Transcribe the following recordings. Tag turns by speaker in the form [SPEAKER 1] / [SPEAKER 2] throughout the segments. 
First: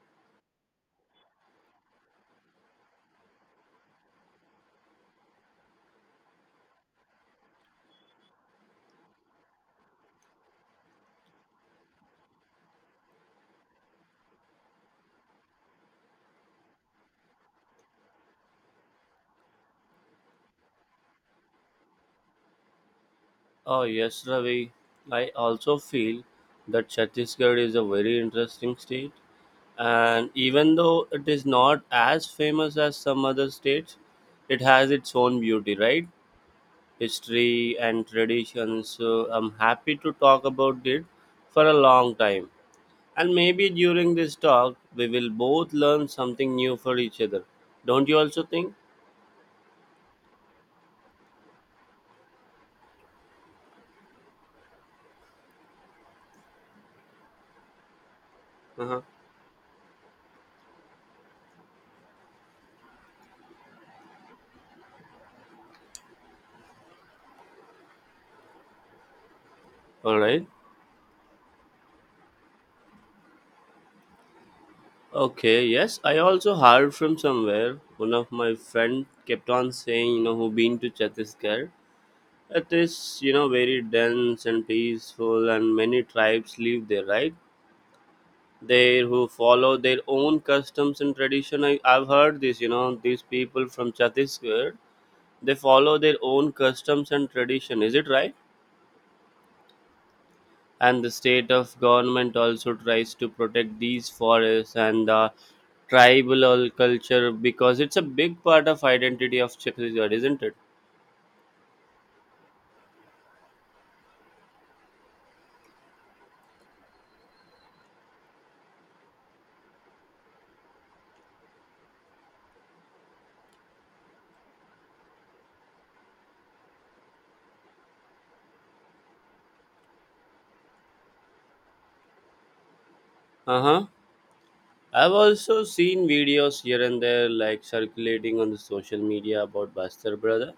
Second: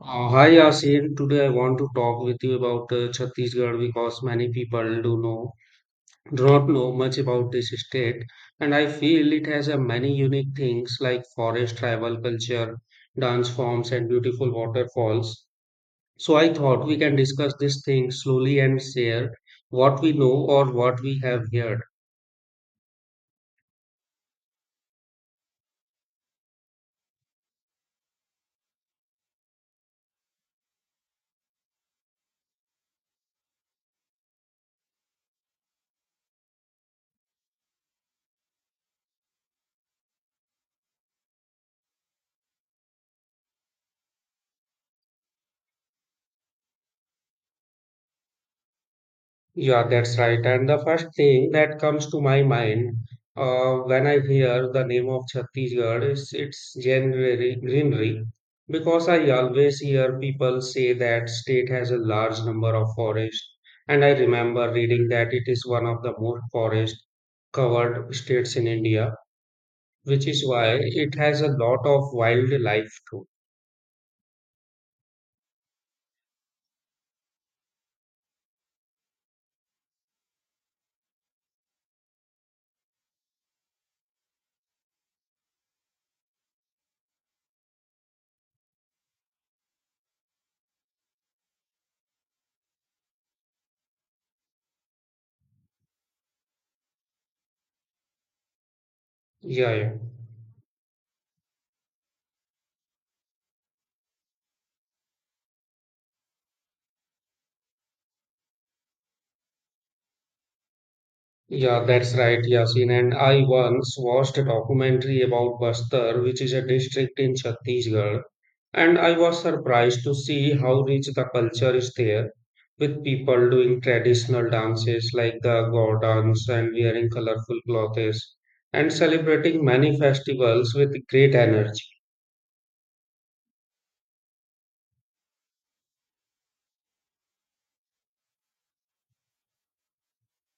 [SPEAKER 1] Hi Yasin, today I want to talk with you about Chhattisgarh because many people do not know much about this state, and I feel it has a many unique things like forest, tribal culture, dance forms, and beautiful waterfalls. So I thought we can discuss these things slowly and share what we know or what we have heard.
[SPEAKER 2] Oh yes, Ravi. I also feel that Chhattisgarh is a very interesting state, and even though it is not as famous as some other states, it has its own beauty, right? History and traditions. So I'm happy to talk about it for a long time, and maybe during this talk we will both learn something new for each other. Don't you also think?
[SPEAKER 1] Yeah, that's right. And the first thing that comes to my mind when I hear the name of Chhattisgarh is its January greenery,
[SPEAKER 2] Uh-huh.
[SPEAKER 1] because I always hear people say that state has a large number of forests, and I remember reading that it is one of the most forest covered states in India,
[SPEAKER 2] All
[SPEAKER 1] which is
[SPEAKER 2] right.
[SPEAKER 1] why it has a lot of wildlife too.
[SPEAKER 2] Okay, yes, I also heard from somewhere. One of my friend kept on saying, you know, who been to Chhattisgarh. It is, you know, very dense and peaceful, and many tribes live there, right? They who follow their own customs and tradition. I've heard this, you know, these people from Chhattisgarh, they follow their own customs and tradition. Is it right?
[SPEAKER 1] Yeah, yeah.
[SPEAKER 2] And the state of government also tries to protect these forests and the culture because it's a big part of identity of Chhattisgarh, isn't it?
[SPEAKER 1] Yeah, that's right, Yasin. And I once watched a documentary about Bastar, which is a district in Chhattisgarh, and I was surprised to see how rich the culture is there, with people doing traditional dances like the Gaudans and wearing colorful clothes and celebrating many festivals with great energy.
[SPEAKER 2] Uh huh. I've also seen videos here and there, like circulating on the social media about Bastar brother.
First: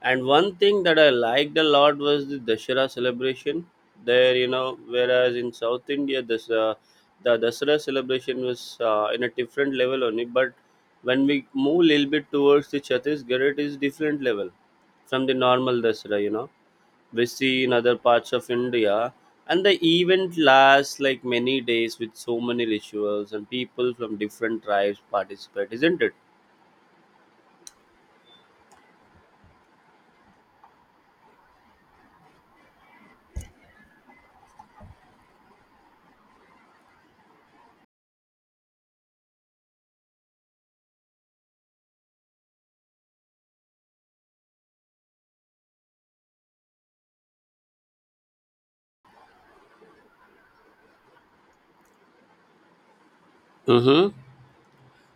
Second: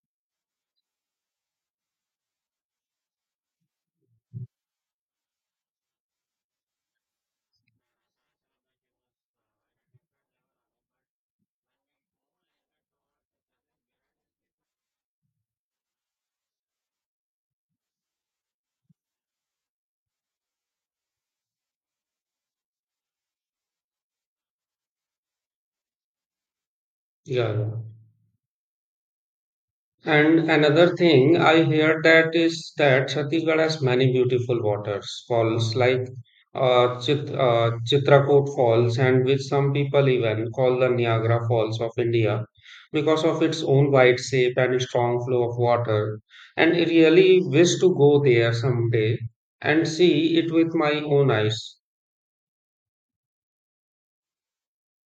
[SPEAKER 2] And one thing that I liked a lot was the Dashera celebration. There, you know, whereas in South India, this the Dasara celebration was, in a different level only. But when we move a little bit towards the Chhattisgarh, it is different level from the normal Dasara. You know, we see in other parts of India, and the event lasts like many days with so many rituals and people from different tribes participate, isn't it?
[SPEAKER 1] Yeah, yeah. And another thing I hear that is that Chhattisgarh has many beautiful waters falls like Chitrakoot Falls, and which some people even call the Niagara Falls of India because of its own wide shape and strong flow of water. And I really wish to go there someday and see it with my own eyes.
[SPEAKER 2] Mm-hmm.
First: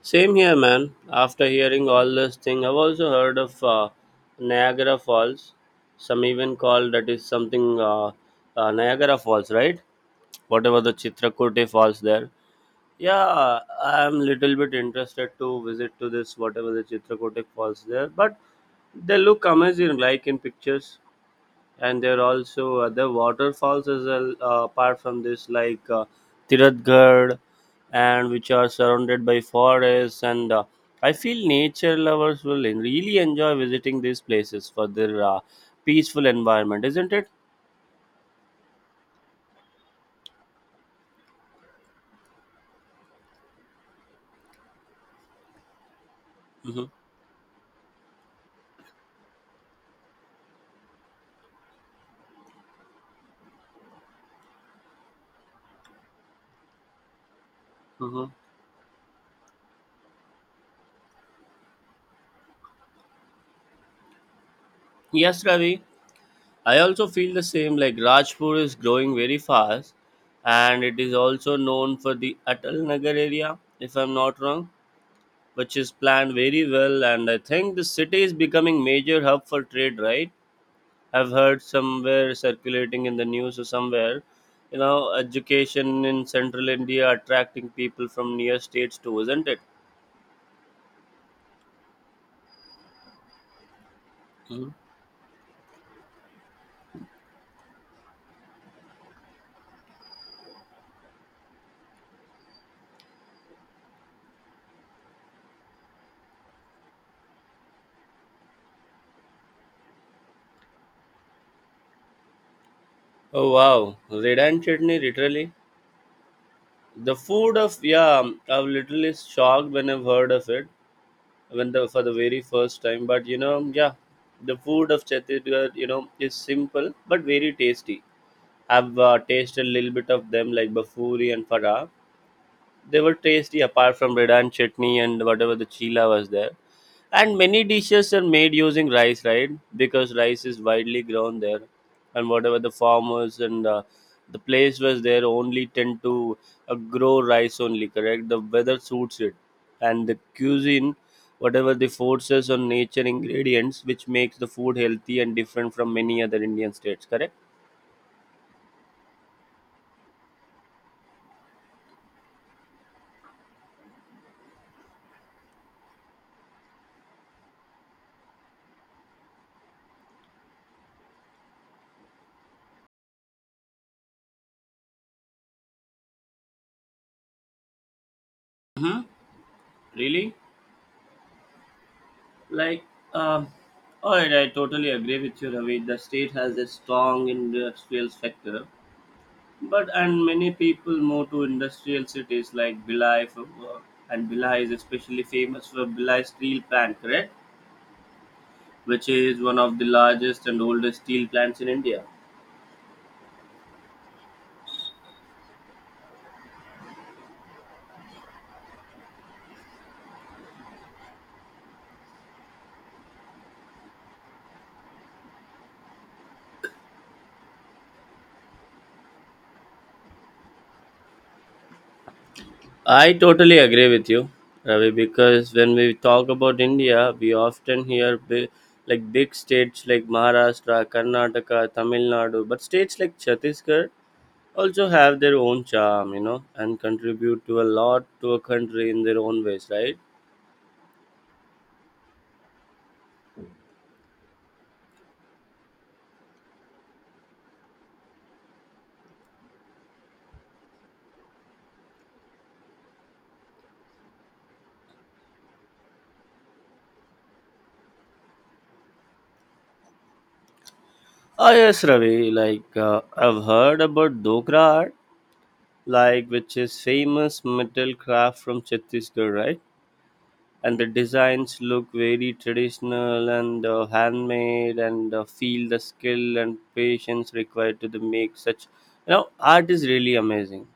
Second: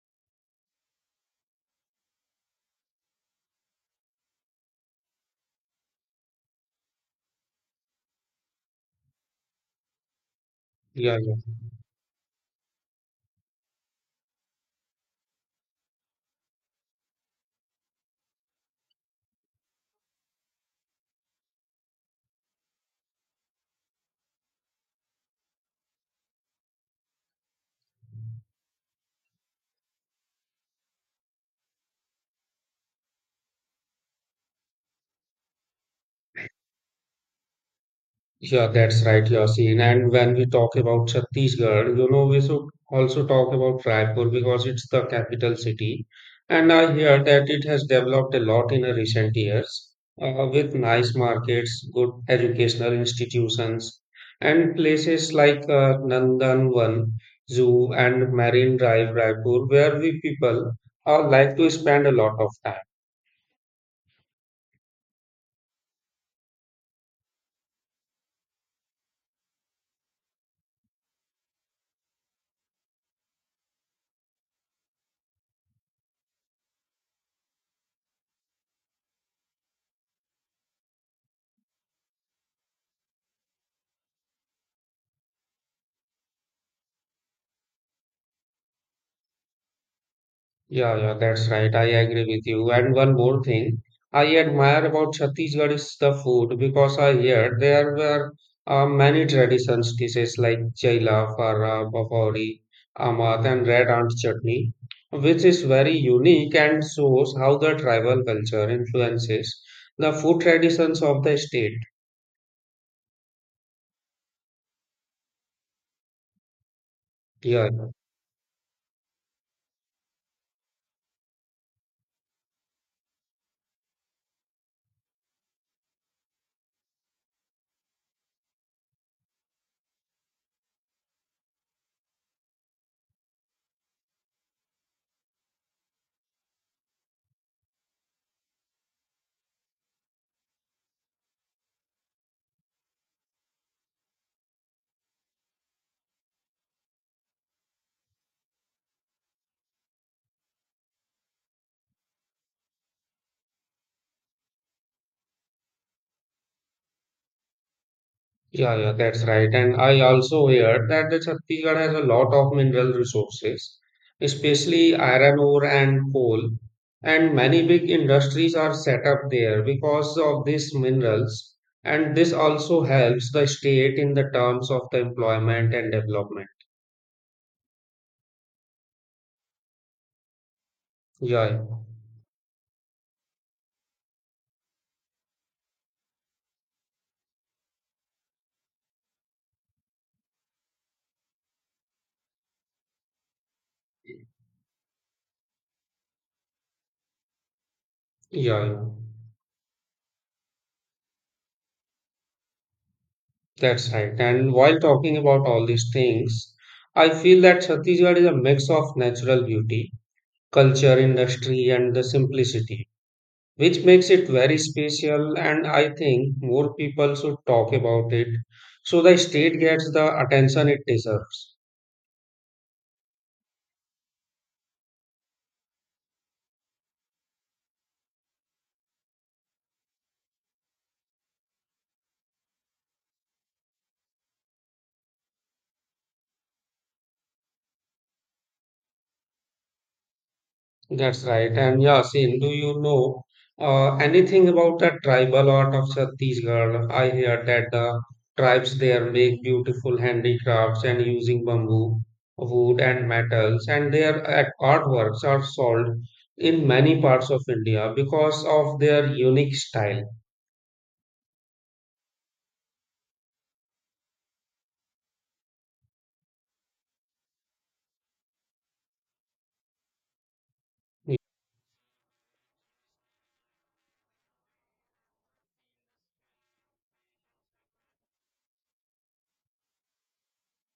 [SPEAKER 2] Same here, man. After hearing all this thing, I've also heard of Niagara Falls. Some even call that is something Niagara Falls, right? Whatever the
[SPEAKER 1] Yeah, yeah.
[SPEAKER 2] Chitrakote Falls there. Yeah, I'm little bit interested to visit to this whatever the Chitrakote Falls there, but they look amazing, like in pictures, and there are also other waterfalls as well, apart from this like Tiratgarh, and which are surrounded by forests and, I feel nature lovers really enjoy visiting these places for their, peaceful environment, isn't it?
[SPEAKER 1] Yeah, that's right, Yasin. And when we talk about Chhattisgarh, you know, we should also talk about Raipur because it's the capital city. And
[SPEAKER 2] Hmm.
[SPEAKER 1] I hear that it has developed a lot in the recent years, with nice markets, good educational institutions, and places like Nandanvan Zoo
[SPEAKER 2] Hmm.
[SPEAKER 1] and Marine Drive, Raipur, where we people like to spend a lot of time.
[SPEAKER 2] Yes, Ravi, I also feel the same. Like Rajpur is growing very fast, and it is also known for the Atal Nagar area, if I'm not wrong, which is planned very well. And I think the city is becoming major hub for trade, right? I've heard somewhere circulating in the news or somewhere, you know, education in central India attracting people from near states too, isn't it?
[SPEAKER 1] Yeah, yeah, that's right. I agree with you. And one more thing I
[SPEAKER 2] Mhm.
[SPEAKER 1] admire about Chhattisgarh is the food because I heard there were many traditions dishes like chaila, fara, papauri, amat, and red ant chutney, which is very unique and shows how the tribal culture influences the food traditions of the state.
[SPEAKER 2] Oh wow, red and chutney literally the food
[SPEAKER 1] Yeah.
[SPEAKER 2] of, yeah, I was literally shocked when I've heard of it when the for the very first time. But you know, yeah, the food of Chhattisgarh, you know, is simple but very tasty. I've tasted a little bit of them, like bafuri and farah. They were tasty, apart from redan chutney and whatever the chila was there. And many dishes are made using rice, right? Because rice is widely grown there, and whatever the farmers and, the place was there only tend to, grow rice only. Correct. The weather suits it, and the cuisine, whatever the forces on nature ingredients, which makes the food healthy and different from many other Indian states. Correct.
[SPEAKER 1] Yeah, yeah, that's right. And I also heard that the Chhattisgarh has a lot of mineral resources, especially iron ore and coal. And many big industries are set up there because of these minerals. And this also helps the state in the terms of the employment and development.
[SPEAKER 2] Hmm. Really.
[SPEAKER 1] Yeah,
[SPEAKER 2] Like, um, all right, I totally agree with you, Ravi. The state has a strong industrial sector, but and many people move to industrial cities like Bilai for work. And Bilai is especially famous for Bilai steel plant, correct?
[SPEAKER 1] yeah, yeah.
[SPEAKER 2] Which is one of the largest and oldest steel plants in India.
[SPEAKER 1] that's right. And while talking about all these things, I feel that Chhattisgarh is a mix of natural beauty, culture, industry, and the simplicity, which makes it very special, and I think more people should talk about it so the state gets the attention it deserves.
[SPEAKER 2] I totally agree with you, Ravi, because when we talk about India, we often hear like big states like Maharashtra, Karnataka, Tamil Nadu, but states like Chhattisgarh also have their own charm, you know, and contribute to a lot to a country in their own ways, right?
[SPEAKER 1] That's right. And yeah Sin, do you know anything about the tribal art of Chhattisgarh? I hear that the tribes there make beautiful handicrafts and using bamboo, wood, and metals, and their artworks are sold in many parts of India because of their unique style.
[SPEAKER 2] Ah, yes, Ravi. Like, I've heard about Dokra art, like which is famous metal craft from Chhattisgarh, right? And the designs look very traditional and, handmade, and, feel the skill and patience required to the make such. You know, art is really amazing.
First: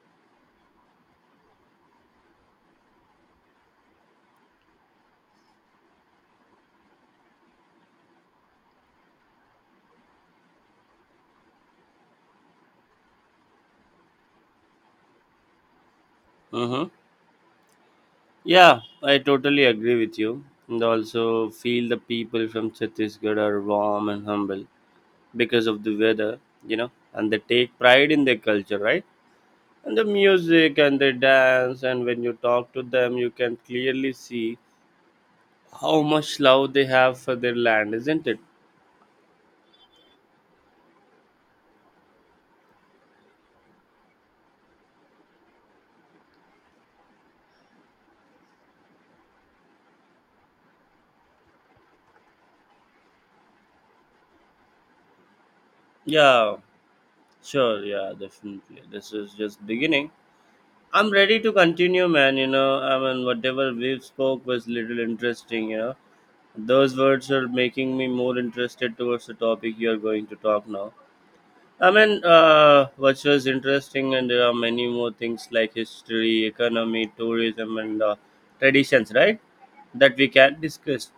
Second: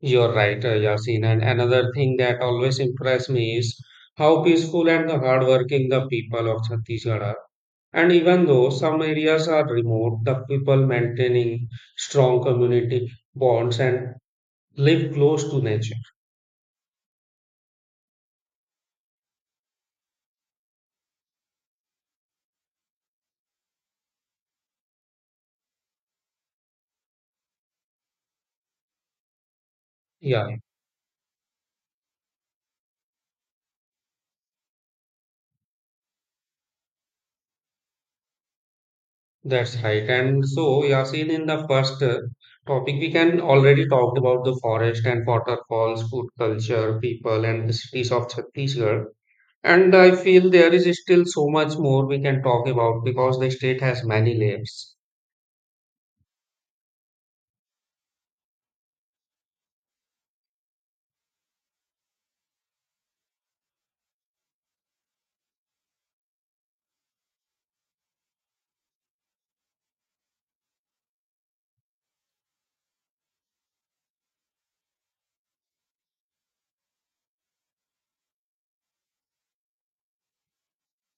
[SPEAKER 1] You're right, Yasin. And another thing that always impressed me is how peaceful and the hardworking the people of Chhattisgarh are. And even though some areas are remote, the people maintaining strong community bonds and live close to nature.
[SPEAKER 2] Mm-hmm. Yeah, I totally agree with you. And also feel the people from Chhattisgarh are warm and humble because of the weather, you know, and they take pride in their culture, right? And the
[SPEAKER 1] Yeah,
[SPEAKER 2] music and the dance, and when you talk to them, you can clearly see how much love they have for their land, isn't it?
[SPEAKER 1] that's right. And so, Yasin, in the first topic, we can already talked about the forest and waterfalls, food culture, people, and the cities of Chhattisgarh. And I feel there is still so much more we can talk about because the state has many layers.
[SPEAKER 2] Yeah, sure, yeah, definitely. This is just beginning. I'm ready to continue, man. Whatever we've spoke was little interesting, you know. Those words are making me more interested towards the topic you are going to talk now. I mean, which was interesting, and there are many more things like history, economy, tourism, and, traditions, right? That we can discuss.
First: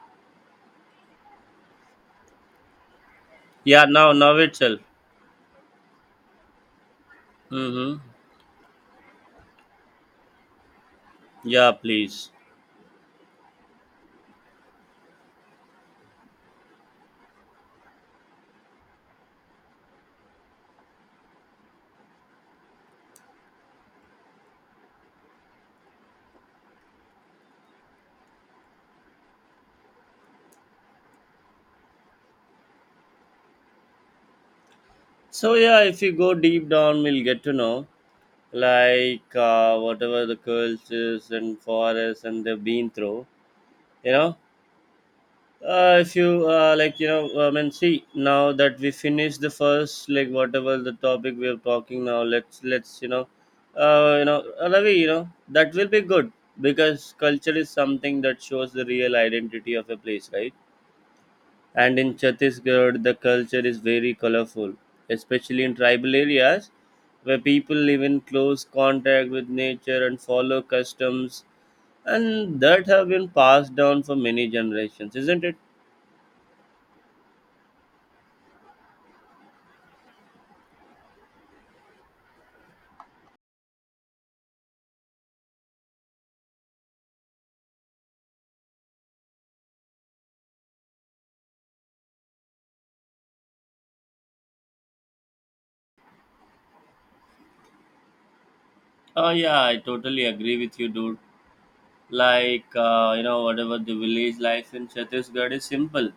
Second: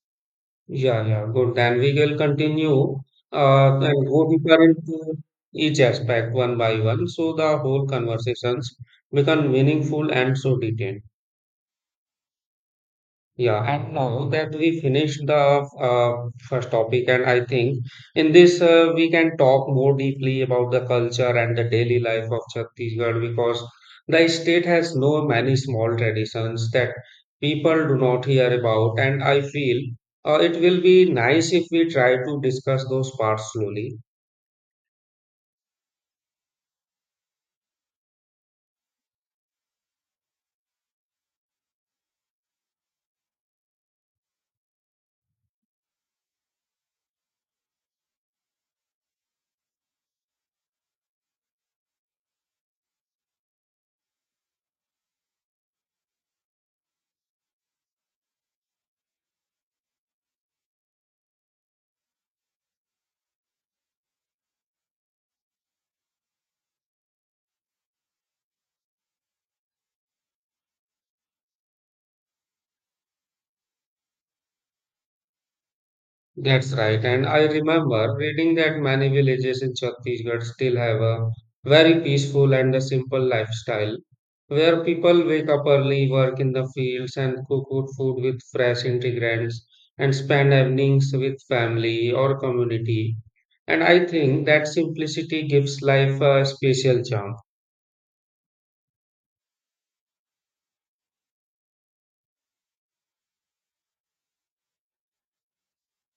[SPEAKER 1] Yeah, yeah, good. Then we will continue
[SPEAKER 2] Yeah,
[SPEAKER 1] and go
[SPEAKER 2] now
[SPEAKER 1] deeper
[SPEAKER 2] itself.
[SPEAKER 1] into each aspect one by one so the whole
[SPEAKER 2] Mm-hmm.
[SPEAKER 1] conversations become meaningful and so detailed.
[SPEAKER 2] Yeah, please.
[SPEAKER 1] Yeah, and now that we finished the first topic, and I think in this we can talk more deeply about the culture and the daily life of Chhattisgarh because the state has no many small traditions that people do not hear about, and I feel it will be nice if we try to discuss those parts slowly.
[SPEAKER 2] So yeah, if you go deep down, we'll get to know like, whatever the cultures and forests and they've been through. You know, if you like you know I mean see now that we finish the first like whatever the topic we are talking now, let's you know, Ravi, you know that will be good, because culture is something that shows the real identity of a place, right? And in Chhattisgarh the culture is very colorful, especially in tribal areas, where people live in close contact with nature and follow customs, and that have been passed down for many generations, isn't it?
[SPEAKER 1] That's right. And I remember reading that many villages in Chhattisgarh still have a very peaceful and a simple lifestyle where people wake up early, work in the fields, and cook good food with fresh ingredients and spend evenings with family or community. And I think that simplicity gives life a special charm.
[SPEAKER 2] Oh yeah, I totally agree with you, dude. Like, you know, whatever the village life in Chhattisgarh is simple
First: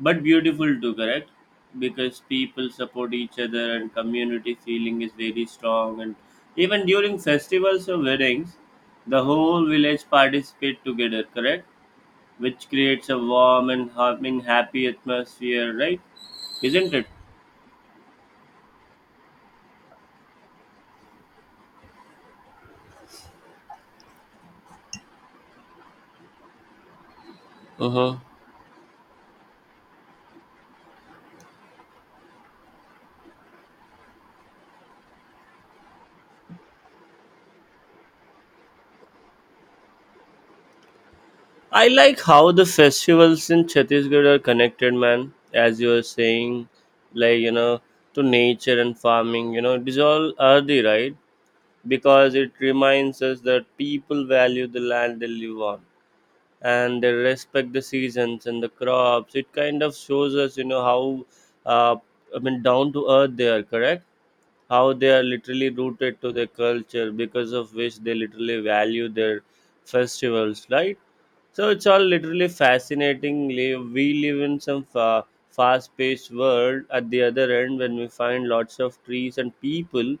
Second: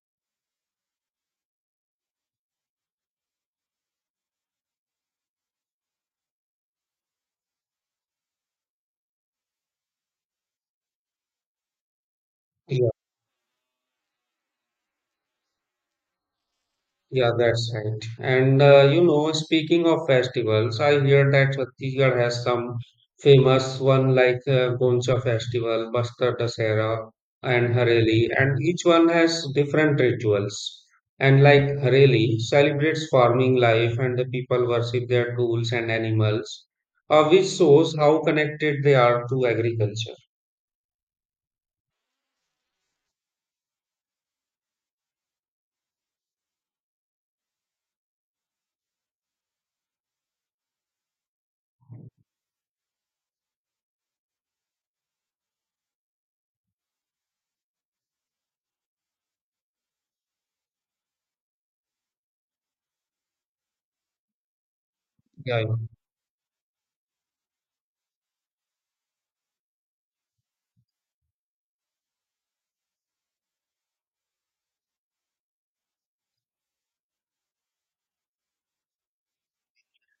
[SPEAKER 2] but beautiful too, correct? Because people support each other and community feeling is very strong. And even during festivals or weddings, the whole village participate together, correct? Which
[SPEAKER 1] Yeah.
[SPEAKER 2] creates a warm and happy atmosphere, right? Isn't it?
[SPEAKER 1] Yeah, that's right. And you know, speaking of festivals, I hear that Chhattisgarh has some famous one like Goncha Festival, Bastar Dasera, and
[SPEAKER 2] Uh huh.
[SPEAKER 1] Hareli, and each one has different rituals. And like Hareli celebrates farming life, and the people worship their tools and animals, which shows how connected they are to agriculture.
[SPEAKER 2] I like how the festivals in Chhattisgarh are connected, man. As you were saying, like you know, to nature and farming. You know, it is all earthy, right? Because it reminds us that people value the land they live on, and they respect the seasons and the crops. It kind of shows us, you know, how, uh, I mean, down to earth they are. Correct? How they are
[SPEAKER 1] Yeah.
[SPEAKER 2] literally
[SPEAKER 1] yeah.
[SPEAKER 2] rooted to their culture, because of which they literally value their festivals, right? So it's all literally fascinating. We live in some fast-paced world. At the other end, when we find lots of trees and people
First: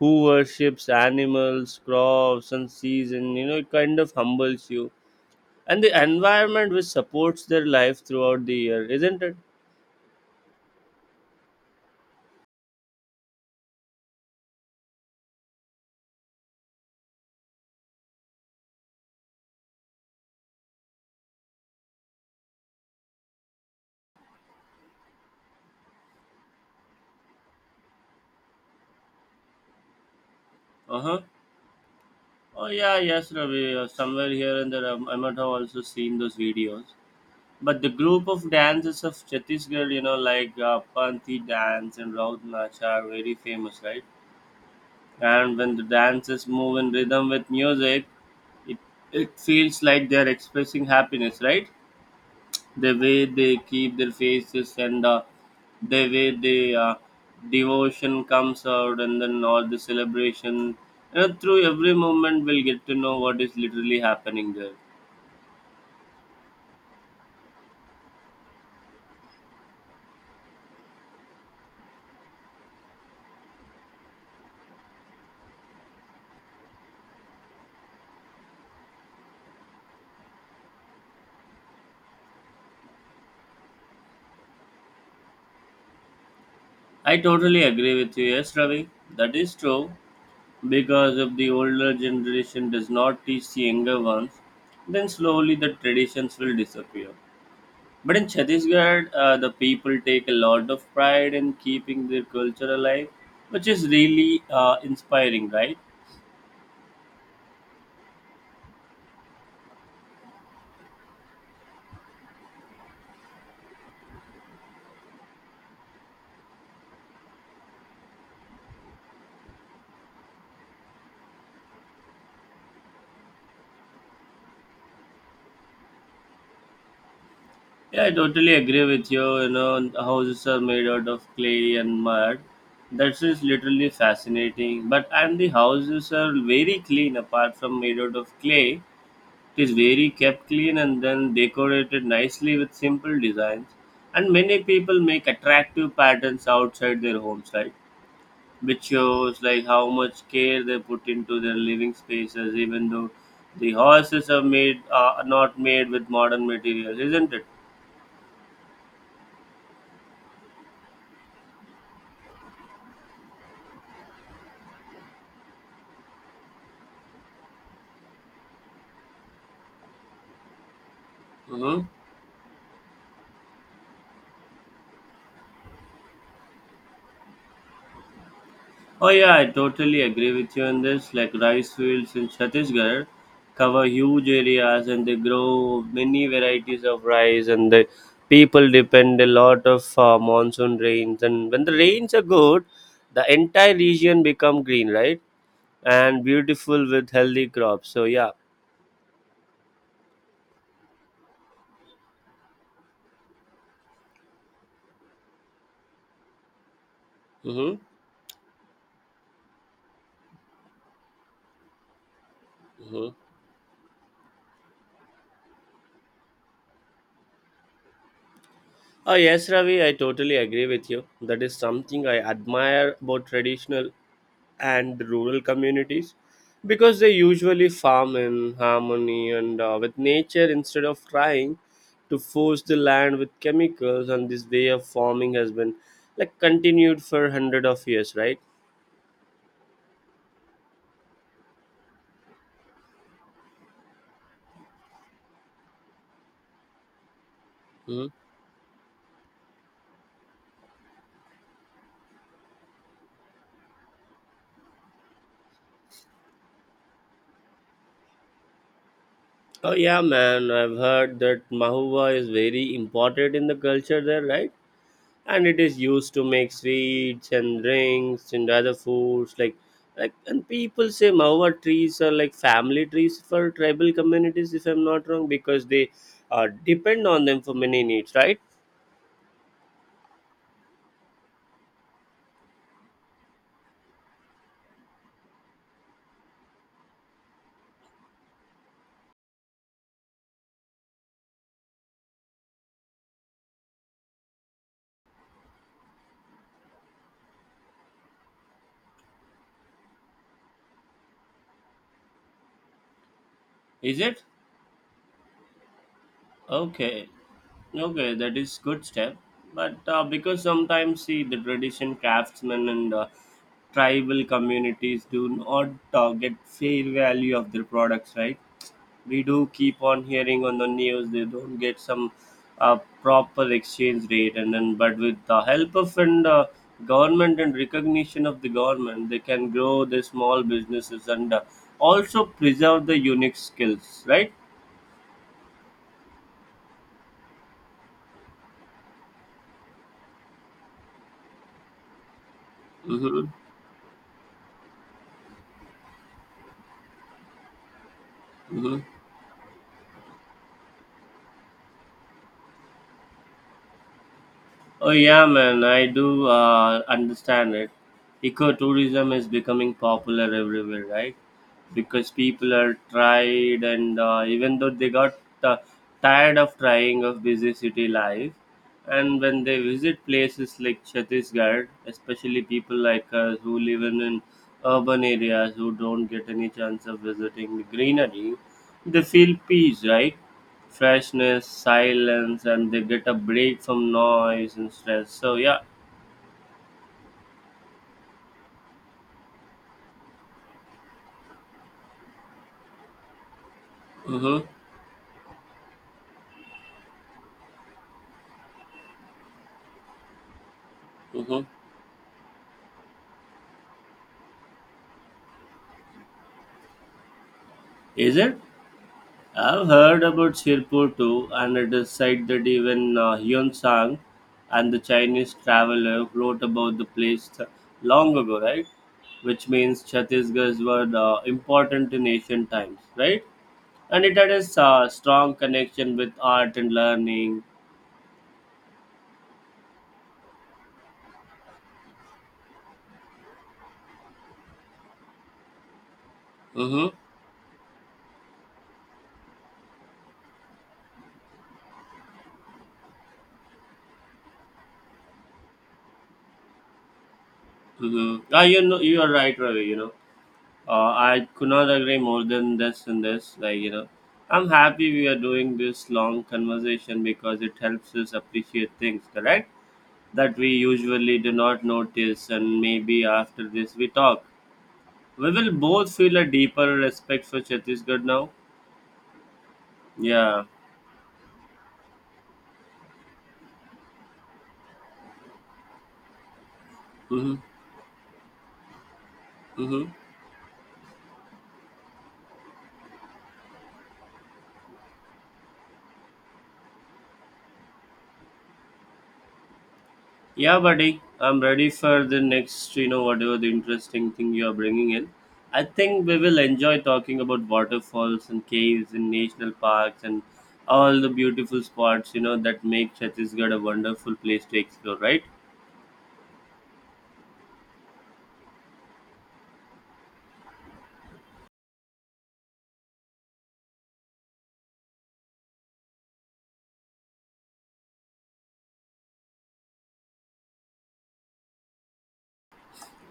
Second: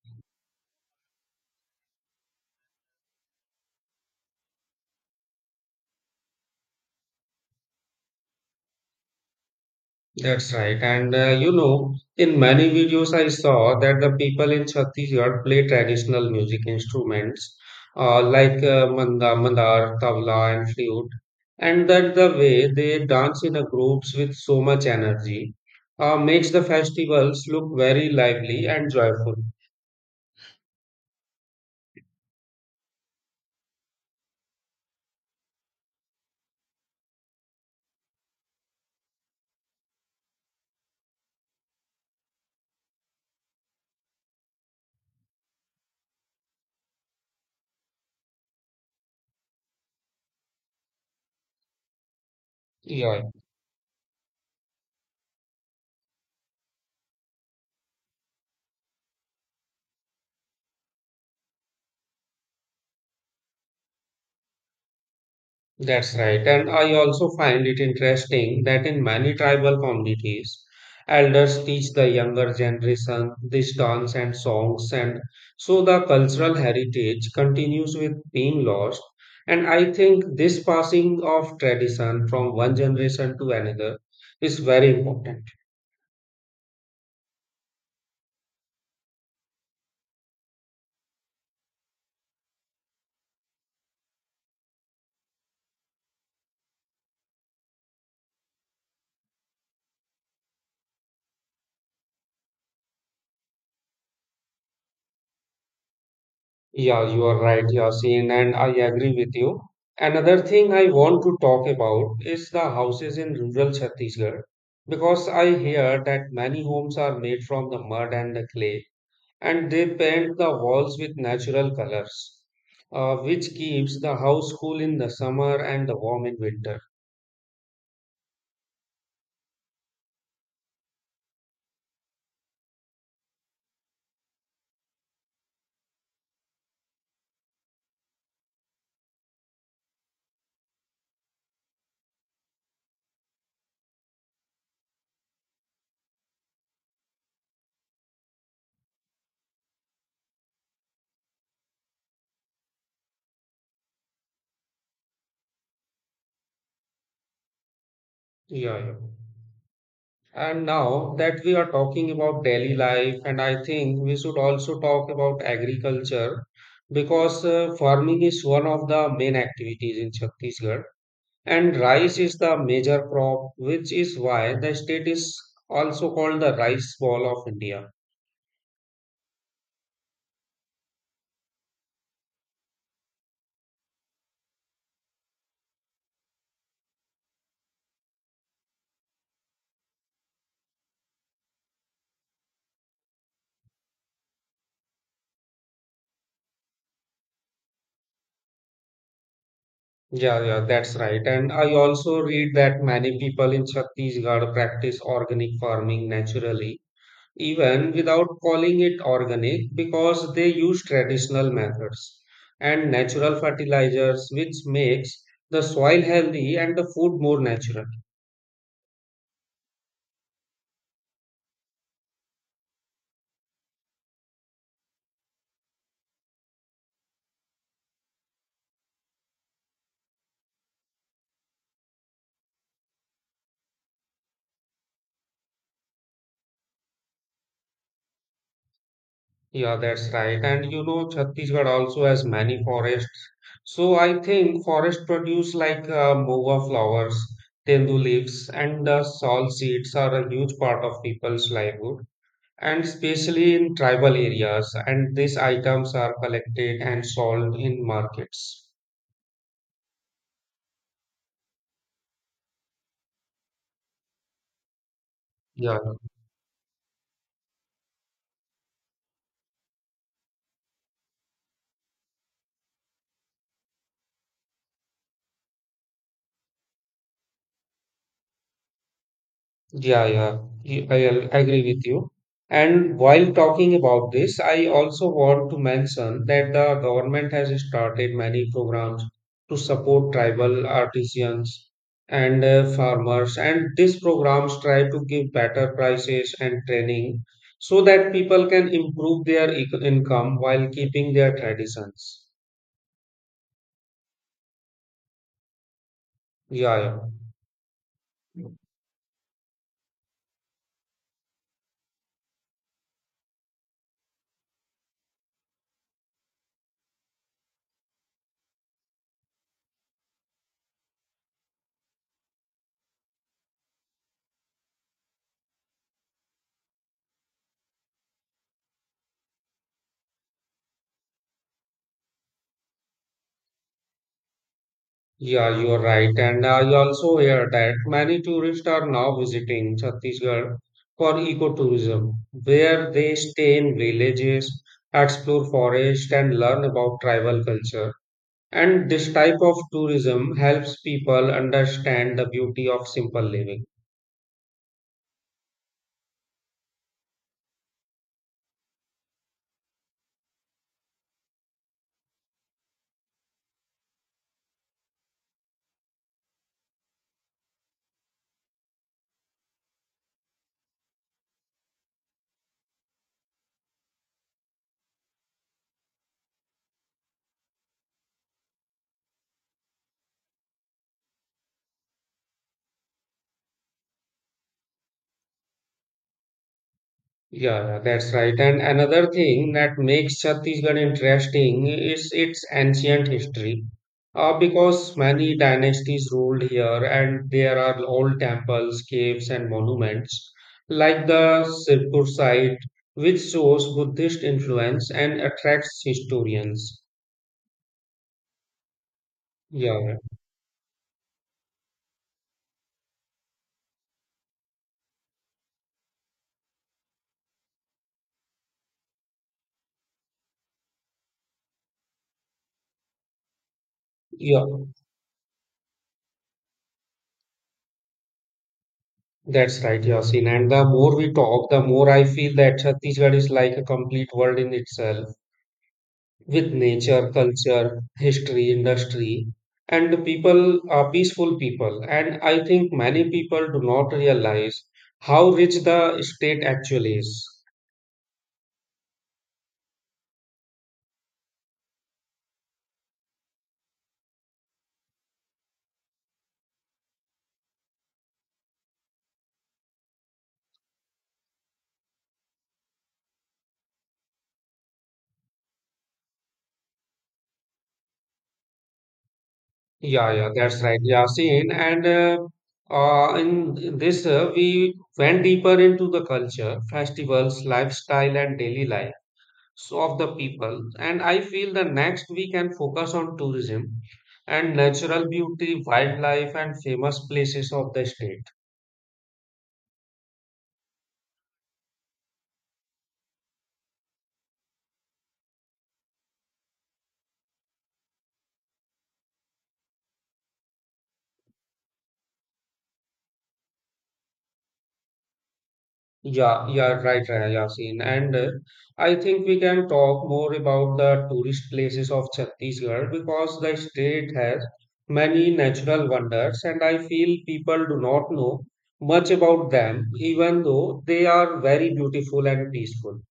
[SPEAKER 2] who worships animals, crops, and season, you know, it kind of humbles you. And the environment which supports their life throughout the year, isn't it?
[SPEAKER 1] That's right. And you know, in many videos I saw that the people in Chhattisgarh play traditional music instruments like manda, mandar, tabla, and flute. And that the way they dance in a groups with so much energy makes the festivals look very lively and joyful.
[SPEAKER 2] Uh huh. Oh yeah, yes, Ravi. Somewhere here and there, I might have also seen those videos. But the group of dances of Chhattisgarh, you know, like, Panthi dance and Raut Nacha are very famous, right? And when the dances move in rhythm with music, it, it feels like they're expressing happiness, right? The
[SPEAKER 1] Yeah,
[SPEAKER 2] way they keep their faces and, the way they, devotion comes out and then all the celebration. You know, through every moment, we'll get to know what is literally happening there.
[SPEAKER 1] that's right. And I also find it interesting that in many tribal communities, elders teach the younger generation this dance and songs, and so the cultural heritage continues with being lost. And I think this passing of tradition from one generation to another is very important.
[SPEAKER 2] I totally agree with you. Yes, Ravi, that is true. Because if the older generation does not teach the younger ones, then slowly the traditions will disappear. But in Chhattisgarh, the people take a lot of pride in keeping their culture alive, which is really, inspiring, right?
[SPEAKER 1] Yeah, you are right, Yasin, and I agree with you. Another thing I want to talk about is the houses in rural Chhattisgarh because I hear that many homes are made from the mud and the clay and they paint the walls with natural colors, which keeps the house cool in the summer and the warm in winter.
[SPEAKER 2] Yeah, I totally agree with you. You know, the houses are made out of clay and mud. That is literally fascinating. But and the houses are very clean apart from made out of clay. It is very kept clean and then decorated nicely with simple designs. And many people make attractive patterns outside their homes, right? Which shows like how much care they put into their living spaces, even though the houses are not made with modern materials, isn't it?
[SPEAKER 1] Yeah, yeah. And now that we are talking about daily life, and I think we should also talk about agriculture because farming is one of the main activities in Chhattisgarh, and
[SPEAKER 2] Mm-hmm.
[SPEAKER 1] rice is the major crop, which is why the state is also called the rice ball of India.
[SPEAKER 2] Oh yeah, I totally agree with you on this. Like rice fields in Chhattisgarh cover huge areas and they grow many varieties of rice, and the people depend a lot of, monsoon rains, and when the rains are good, the entire region become green, right? And beautiful with healthy crops. So yeah.
[SPEAKER 1] Yeah, yeah, that's right. And I also read that many people in Chhattisgarh practice organic farming naturally
[SPEAKER 2] Mm-hmm.
[SPEAKER 1] even without calling it organic because they use traditional methods and
[SPEAKER 2] Mm-hmm.
[SPEAKER 1] natural fertilizers which makes the soil healthy and the food more natural.
[SPEAKER 2] Oh, yes, Ravi, I totally agree with you. That is something I admire about traditional and rural communities, because they usually farm in harmony and, with nature instead of trying to force the land with chemicals. And this way of farming has been like continued for hundred of years, right?
[SPEAKER 1] Yeah, that's right. And you know Chhattisgarh also has many forests, so I think forest produce like mowa flowers, tendu
[SPEAKER 2] Mhm.
[SPEAKER 1] leaves, and salt seeds are a huge part of people's livelihood, and especially in tribal areas, and these items are collected and sold in markets.
[SPEAKER 2] Oh, yeah, man, I've heard that Mahua is very important in the culture there, right? And it
[SPEAKER 1] Yeah,
[SPEAKER 2] is used to make sweets and drinks and other foods like and people say mawa trees are like family trees for tribal communities if I'm not wrong because they depend on them for many needs, right?
[SPEAKER 1] yeah, yeah. Y- I I agree with you. And while talking about this, I also want to mention that the government has started many programs to support tribal artisans and farmers. And these programs try to give better prices and training so that people can improve their income while keeping their traditions.
[SPEAKER 2] Is it?
[SPEAKER 1] Yeah,
[SPEAKER 2] Okay. Okay, that
[SPEAKER 1] yeah.
[SPEAKER 2] is good step. But because sometimes see the tradition craftsmen and tribal communities do not get fair value of their products, right? We do keep on hearing on the news they don't get some proper exchange rate and then but with the help of and government and recognition of the government they can grow the small businesses and also preserve the unique skills, right?
[SPEAKER 1] Yeah, you are right. And I also hear that many tourists are now visiting Chhattisgarh for ecotourism, where they
[SPEAKER 2] Mm-hmm.
[SPEAKER 1] stay in villages, explore forests, and learn about tribal culture.
[SPEAKER 2] Mm-hmm.
[SPEAKER 1] And this type of tourism helps people understand the beauty of simple living.
[SPEAKER 2] Oh yeah, man, I do understand it. Ecotourism is becoming popular everywhere, right? Because people are tried, and even though they got uh, tired of trying of busy city life, and when they visit places like Chhattisgarh, especially people like us who live in urban areas who don't get any chance of visiting the greenery, they feel peace, right? Freshness, silence, and they get a break from noise and stress. So yeah,
[SPEAKER 1] Yeah, yeah, that's right. And another thing that makes Chhattisgarh interesting is its ancient history.
[SPEAKER 2] mm-hmm,
[SPEAKER 1] Because many dynasties ruled here, and there are old temples, caves, and monuments, like the
[SPEAKER 2] mm-hmm.
[SPEAKER 1] Sirpur site, which shows Buddhist influence and attracts historians.
[SPEAKER 2] Is it? I've
[SPEAKER 1] Yeah,
[SPEAKER 2] heard about Sirpur too, and it is said that even Hyun Sang and the Chinese traveler wrote about the place long ago, right? Which means Chhattisgarh were important in ancient times, right? And it had
[SPEAKER 1] yeah,
[SPEAKER 2] a strong connection with art and learning.
[SPEAKER 1] that's right, Yasin. And the more we talk, the more I feel that Chhattisgarh is like a complete world in itself, with
[SPEAKER 2] Mm-hmm,
[SPEAKER 1] nature, culture, history, industry, and the people are peaceful people. And I think many people do not realize how rich the state actually is.
[SPEAKER 2] mm-hmm. Ah, you know, you are right, Ravi. You know. I could not agree more than this and this. Like, you know, I'm happy we are doing this long conversation because it helps us appreciate things, correct? That we usually do not notice, and maybe after this we talk. We will both feel a deeper respect for Chhattisgarh now.
[SPEAKER 1] Yeah, yeah,
[SPEAKER 2] Yeah.
[SPEAKER 1] that's right, Yasin. And in this, we went deeper into the culture,
[SPEAKER 2] Mm-hmm.
[SPEAKER 1] festivals, lifestyle, and daily life so
[SPEAKER 2] Mm-hmm.
[SPEAKER 1] of the people. And I feel the next we can focus on tourism and natural beauty, wildlife, and famous places of the state.
[SPEAKER 2] Yeah, buddy, I'm ready for the next, you know, whatever the interesting thing you are bringing in. I think we will enjoy talking about waterfalls and caves and national parks and all the beautiful spots, you know, that make Chhattisgarh a wonderful place to explore, right?
[SPEAKER 1] Yeah, yeah, right, right, Yasin. And I think we can talk more about the tourist places of Chhattisgarh because the state has many natural wonders, and I feel people do not know much about them, even though they are very beautiful and peaceful.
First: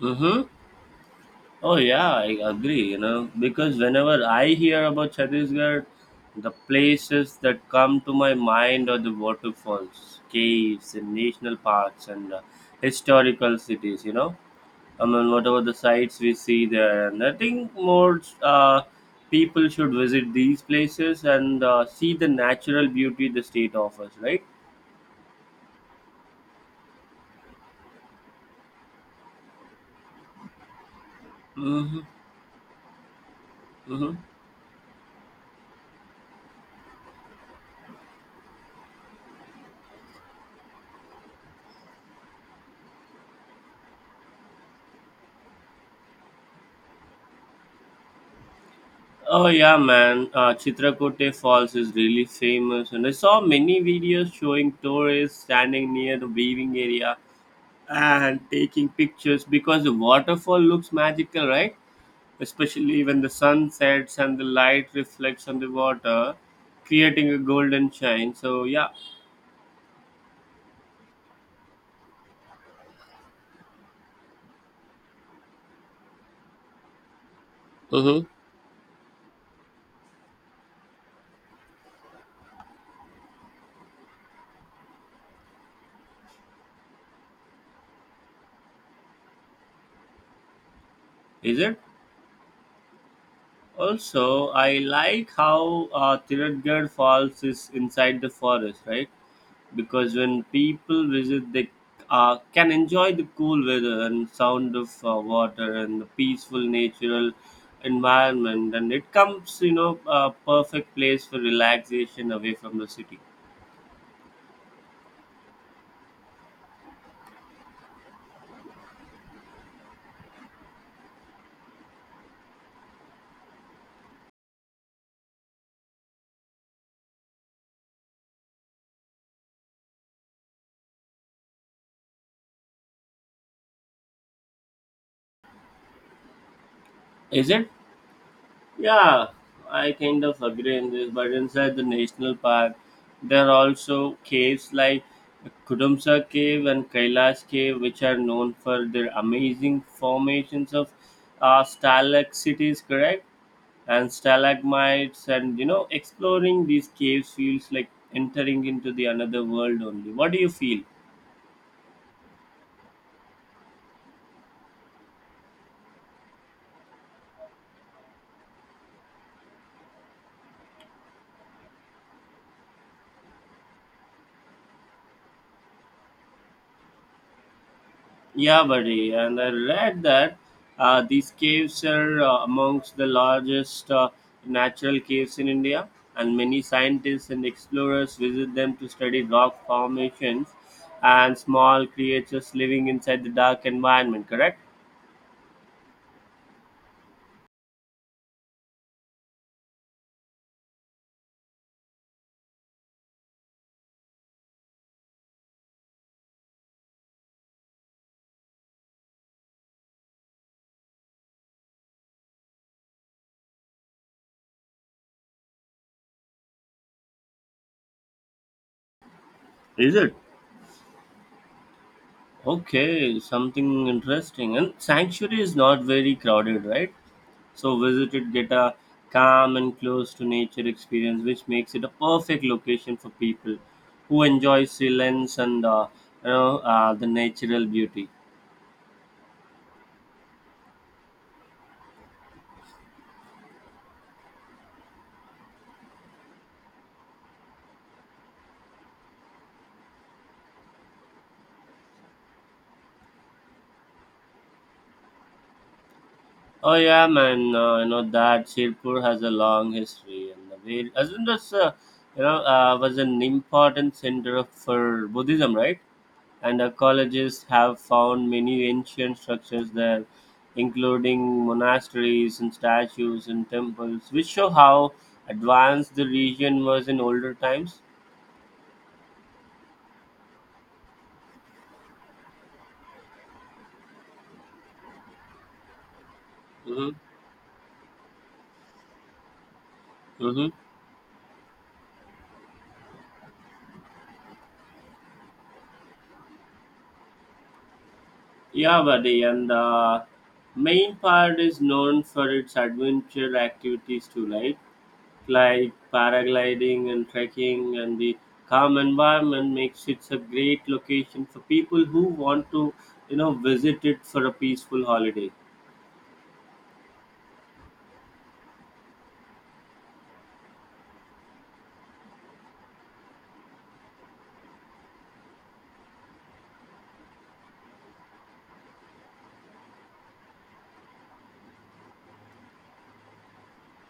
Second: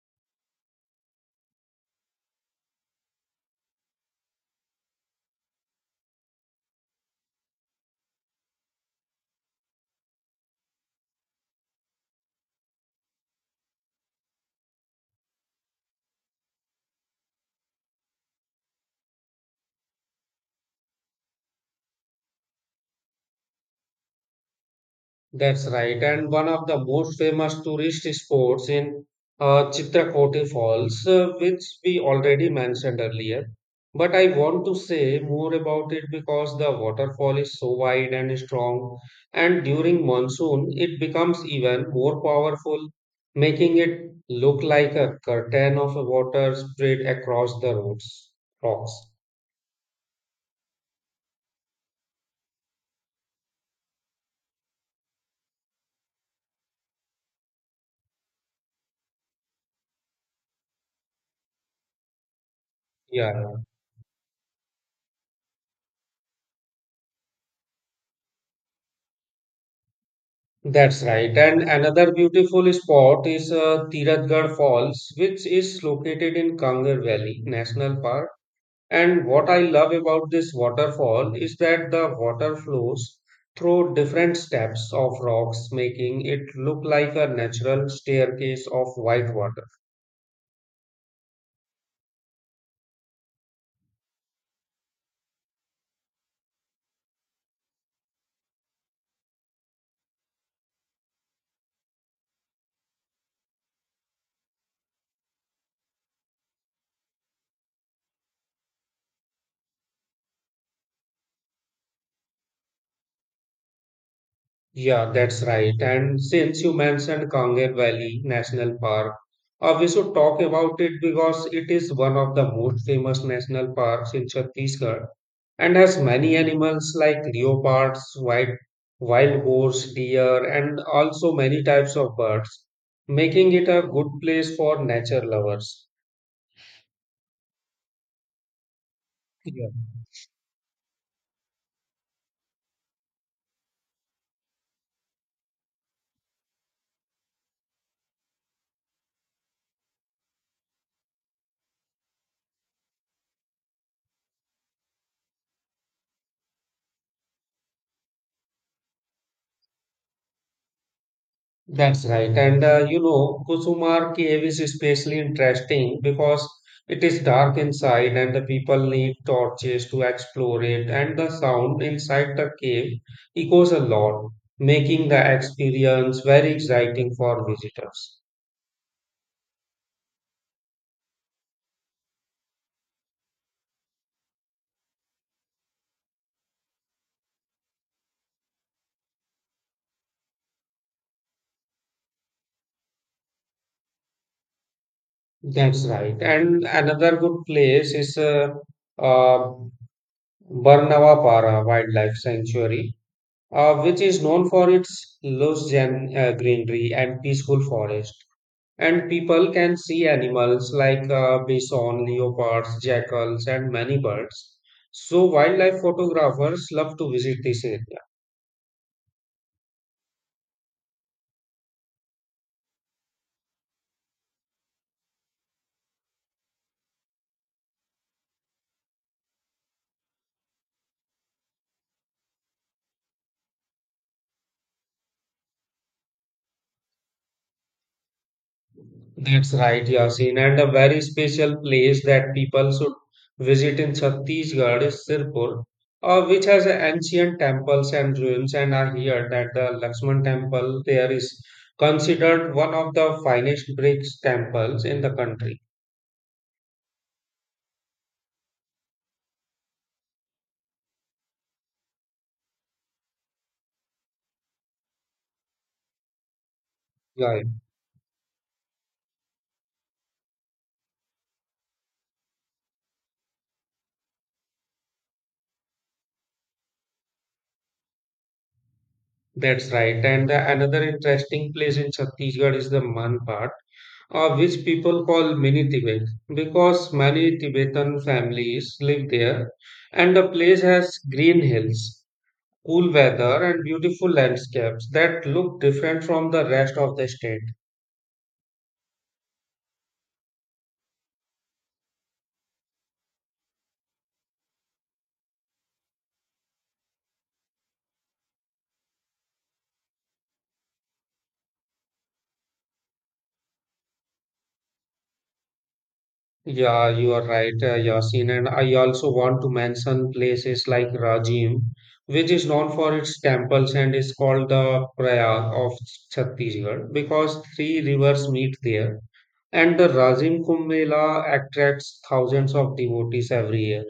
[SPEAKER 2] Mm-hmm. Oh, yeah, I agree, you know, because whenever I hear about Chhattisgarh, the places that come to my mind are the waterfalls, caves, and national parks and historical cities, you know, I mean, whatever the sites we see there, and I think more people should visit these places and see the natural beauty the state offers, right?
[SPEAKER 1] That's right. And one of the most famous tourist spots in Chitrakote Falls, which
[SPEAKER 2] Mm-hmm.
[SPEAKER 1] we already mentioned earlier.
[SPEAKER 2] Mm-hmm.
[SPEAKER 1] But I want to say more about it because the waterfall is so wide and strong, and during monsoon, it becomes even more powerful, making it look like a curtain of water spread across the roads, rocks.
[SPEAKER 2] Oh yeah, man. Chitrakote Falls is really famous, and I saw many videos showing tourists standing near the weaving area and taking pictures because the waterfall looks magical, right? Especially when the
[SPEAKER 1] Yeah.
[SPEAKER 2] sun sets and the light reflects on the water, creating a golden shine. So, yeah,
[SPEAKER 1] That's right. And another beautiful spot is Tiratgarh Falls, which is located in Kangar Valley National
[SPEAKER 2] mm-hmm.
[SPEAKER 1] Park. And what I love about this waterfall is that the water flows through different steps of rocks, making it look like a natural staircase of white water.
[SPEAKER 2] Is it? Also, I like how Tirutgarh Falls is inside the forest, right? Because when people visit, they can enjoy the cool weather and sound of water and the peaceful natural environment, and it comes, you know, a perfect place for relaxation away from the city.
[SPEAKER 1] Yeah, that's right. And since you mentioned Kanger Valley National Park, we should talk about it because it is one of the most famous national parks in Chhattisgarh and has many animals like leopards, white, wild boars, deer, and also many types of birds, making it a good place for nature lovers.
[SPEAKER 2] Is it? Yeah,
[SPEAKER 1] Yeah.
[SPEAKER 2] I kind of agree in this, but inside the national park, there are also caves like Kudumsa Cave and Kailash Cave, which are known for their amazing formations of stalactites, correct? And stalagmites, and you know, exploring these caves feels like entering into the another world only. What do you feel?
[SPEAKER 1] That's right. And you know, Kusumar cave is especially interesting because it is dark inside and the people need torches to explore it. And the sound inside the cave echoes a lot, making the experience very exciting for visitors.
[SPEAKER 2] Yeah, buddy. And I read that these caves are amongst the largest natural caves in India, and many scientists and explorers visit them to study rock formations and small creatures living inside the dark environment, correct?
[SPEAKER 1] That's right. And another good place is uh, Barnavapara Wildlife Sanctuary, which is known for its lush greenery and peaceful forest. And people can see animals like bison, leopards, jackals, and many birds. So, wildlife photographers love to visit this area.
[SPEAKER 2] Is it? Okay, something interesting. And sanctuary is not very crowded, right? So visitors get a calm and close to nature experience, which makes it a perfect location for people who enjoy silence and you know the natural beauty.
[SPEAKER 1] That's right, Yasin. And a very special place that people should visit in Chhattisgarh is Sirpur, which has ancient temples and ruins. And I hear that the Lakshman temple there is considered one of the finest brick temples in the country.
[SPEAKER 2] Oh yeah, man! You know that Sirpur has a long history, and the way isn't this you know was an important center of- for Buddhism, right? And
[SPEAKER 1] Yeah,
[SPEAKER 2] archaeologists have found many ancient structures there, including monasteries and statues and temples, which show how advanced the region was in older times.
[SPEAKER 1] that's right. And the, another interesting place in Chhattisgarh is the Man part, which people call mini Tibet
[SPEAKER 2] Hmm.
[SPEAKER 1] because many Tibetan families live there. And the
[SPEAKER 2] Hmm.
[SPEAKER 1] place has green hills, cool weather, and beautiful landscapes that look different from the rest of the state.
[SPEAKER 2] Yeah, buddy, and the main part is known for its adventure activities too, right? Like paragliding and trekking, and the calm environment makes it a great location for people who want to, you know, visit it for a peaceful holiday.
[SPEAKER 1] Yeah, you are right, Yasin. And I also want to mention places like Rajim, which is known for its temples and is called the Prayag of Chhattisgarh because three rivers meet there. And the Rajim Kumbh Mela attracts thousands of devotees every year.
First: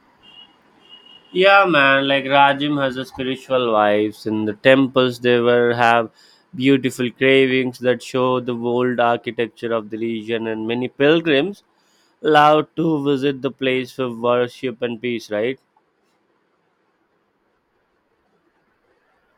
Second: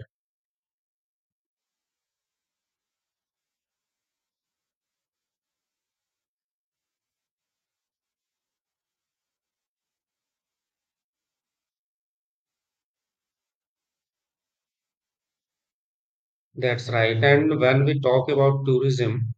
[SPEAKER 2] Yeah, man. Like Rajim has a spiritual vibes in the temples. They were have beautiful carvings that show the old architecture of the region, and many pilgrims allowed to visit the place for worship and peace. Right?
[SPEAKER 1] That's right. And when we talk about tourism,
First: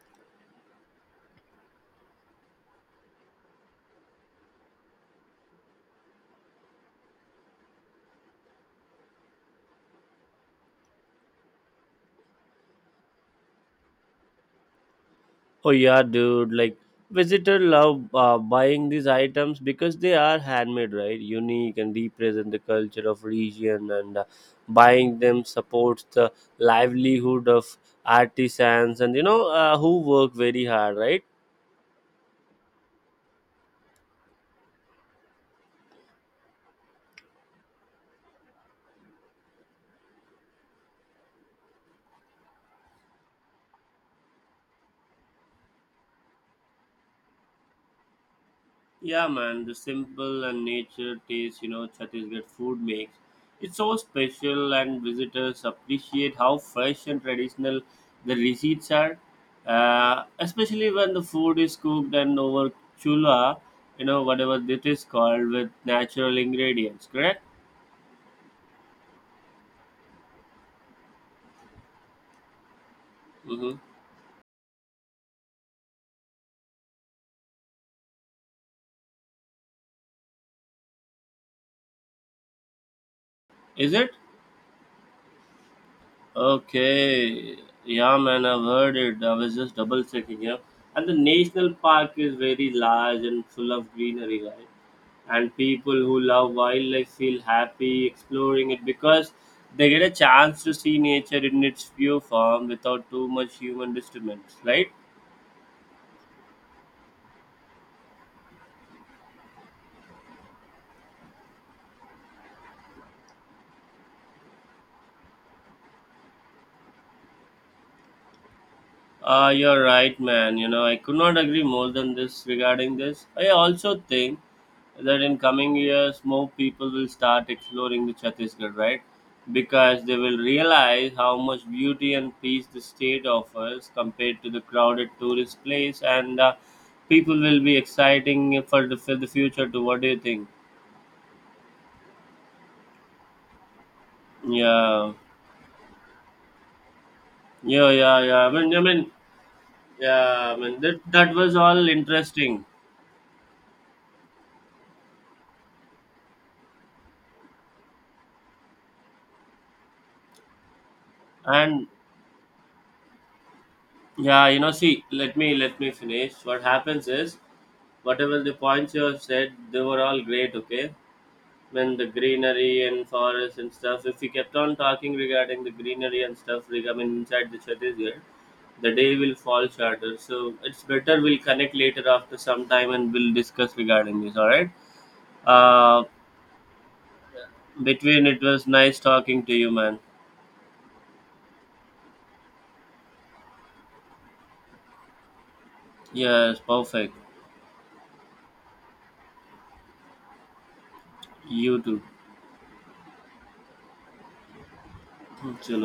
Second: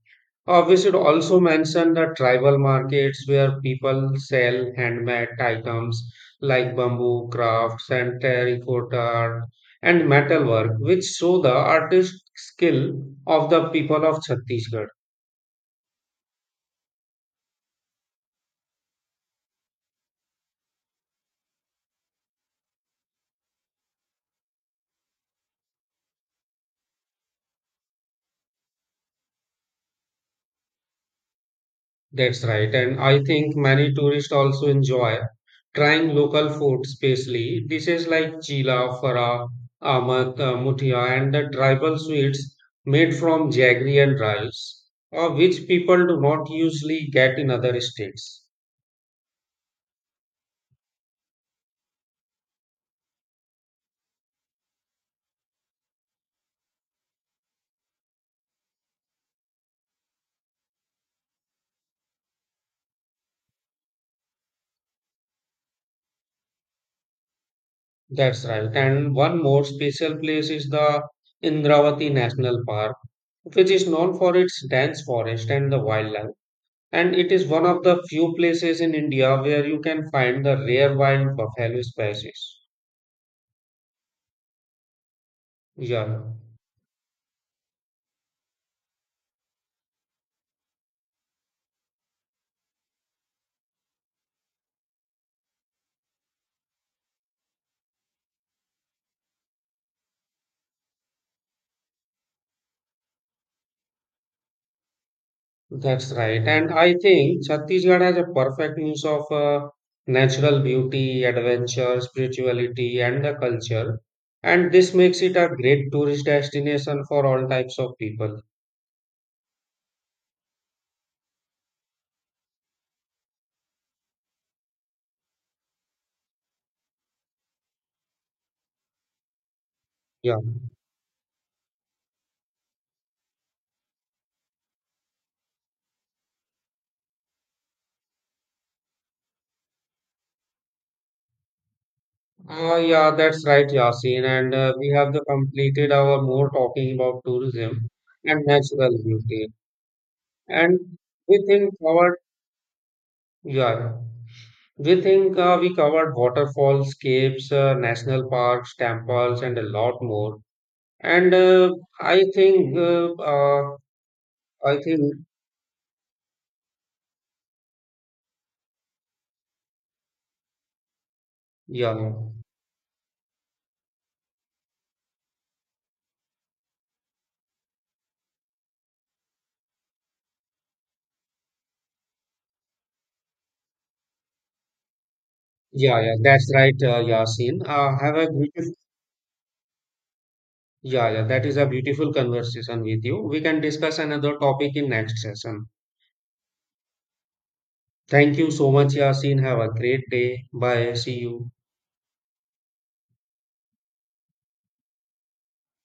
[SPEAKER 1] We should also mention the tribal markets where people sell handmade items like bamboo crafts and terracotta art and metalwork, which show the artistic skill of the people of Chhattisgarh.
[SPEAKER 2] Oh yeah, dude. Like visitor love buying these items because they are handmade, right? Unique and represent the culture of region. And buying them supports the livelihood of artisans and you know who work very hard, right?
[SPEAKER 1] That's right. And I think many tourists also enjoy trying local food, especially dishes like chila, fara, amat, muthia, and the tribal sweets made from jaggery and rice, which people do not usually get in other states.
[SPEAKER 2] Yeah, man, the simple and nature taste, you know, Chhattisgarh food makes. It's so special, and visitors appreciate how fresh and traditional the receipts are, especially when the food is cooked and over chula, you know, whatever it is called, with natural ingredients, correct?
[SPEAKER 1] That's right. And one more special place is the Indravati National Park, which
[SPEAKER 2] Mm-hmm.
[SPEAKER 1] is known for its dense forest and the wildlife. And it is one of the few places in India where you can find the rare wild buffalo species.
[SPEAKER 2] Is it?
[SPEAKER 1] Yeah,
[SPEAKER 2] Okay. Yeah, man, I've heard it. I was just double checking, yeah. And the national park is very large and full of greenery, right? And people who love wildlife feel happy exploring it because they get a chance to see nature in its pure form without too much human disturbance, right?
[SPEAKER 1] that's right. And I think Chhattisgarh has a perfect mix of natural beauty, adventure, spirituality, and the culture. And this makes it a great tourist destination for all types of people.
[SPEAKER 2] You're right, man. You know, I could not agree more than this regarding this. I also think that in coming years, more people will start exploring the Chhattisgarh, right? Because they
[SPEAKER 1] Yeah.
[SPEAKER 2] will realize how much beauty and peace the state offers compared to the crowded tourist place, and people will be exciting for the future too. What do you think?
[SPEAKER 1] Yeah, that's right, Yasin. And we
[SPEAKER 2] Yeah,
[SPEAKER 1] have the completed our more talking about tourism
[SPEAKER 2] yeah, yeah, yeah.
[SPEAKER 1] and
[SPEAKER 2] I mean, I
[SPEAKER 1] natural
[SPEAKER 2] mean,
[SPEAKER 1] beauty.
[SPEAKER 2] yeah. I mean,
[SPEAKER 1] And
[SPEAKER 2] that
[SPEAKER 1] we
[SPEAKER 2] was
[SPEAKER 1] think
[SPEAKER 2] all
[SPEAKER 1] our.
[SPEAKER 2] interesting,
[SPEAKER 1] Yeah. We think we covered waterfalls, caves, national parks, temples, and a lot more. And
[SPEAKER 2] and
[SPEAKER 1] I think, uh, uh,
[SPEAKER 2] yeah, you know,
[SPEAKER 1] I think,
[SPEAKER 2] see, let me finish. What happens is, whatever the points you have said, they were all great. Okay,
[SPEAKER 1] yeah,
[SPEAKER 2] when the
[SPEAKER 1] yeah,
[SPEAKER 2] greenery and forest and stuff. If we kept on talking regarding the greenery and stuff, like, I mean, inside the Chhattisgarh, the day will fall shorter. So it's better we'll connect later after some time and we'll discuss regarding this. All right.
[SPEAKER 1] yeah,
[SPEAKER 2] Uh,
[SPEAKER 1] yeah, that's right, Yasin. Have
[SPEAKER 2] between
[SPEAKER 1] a
[SPEAKER 2] it was
[SPEAKER 1] beautiful,
[SPEAKER 2] nice talking to you, man.
[SPEAKER 1] yeah, yeah, that is a beautiful conversation with you. We can discuss another topic in next session.
[SPEAKER 2] Yes, perfect.
[SPEAKER 1] Thank you so much, Yasin. Have a great day. Bye. See you.
[SPEAKER 2] You too. Okay.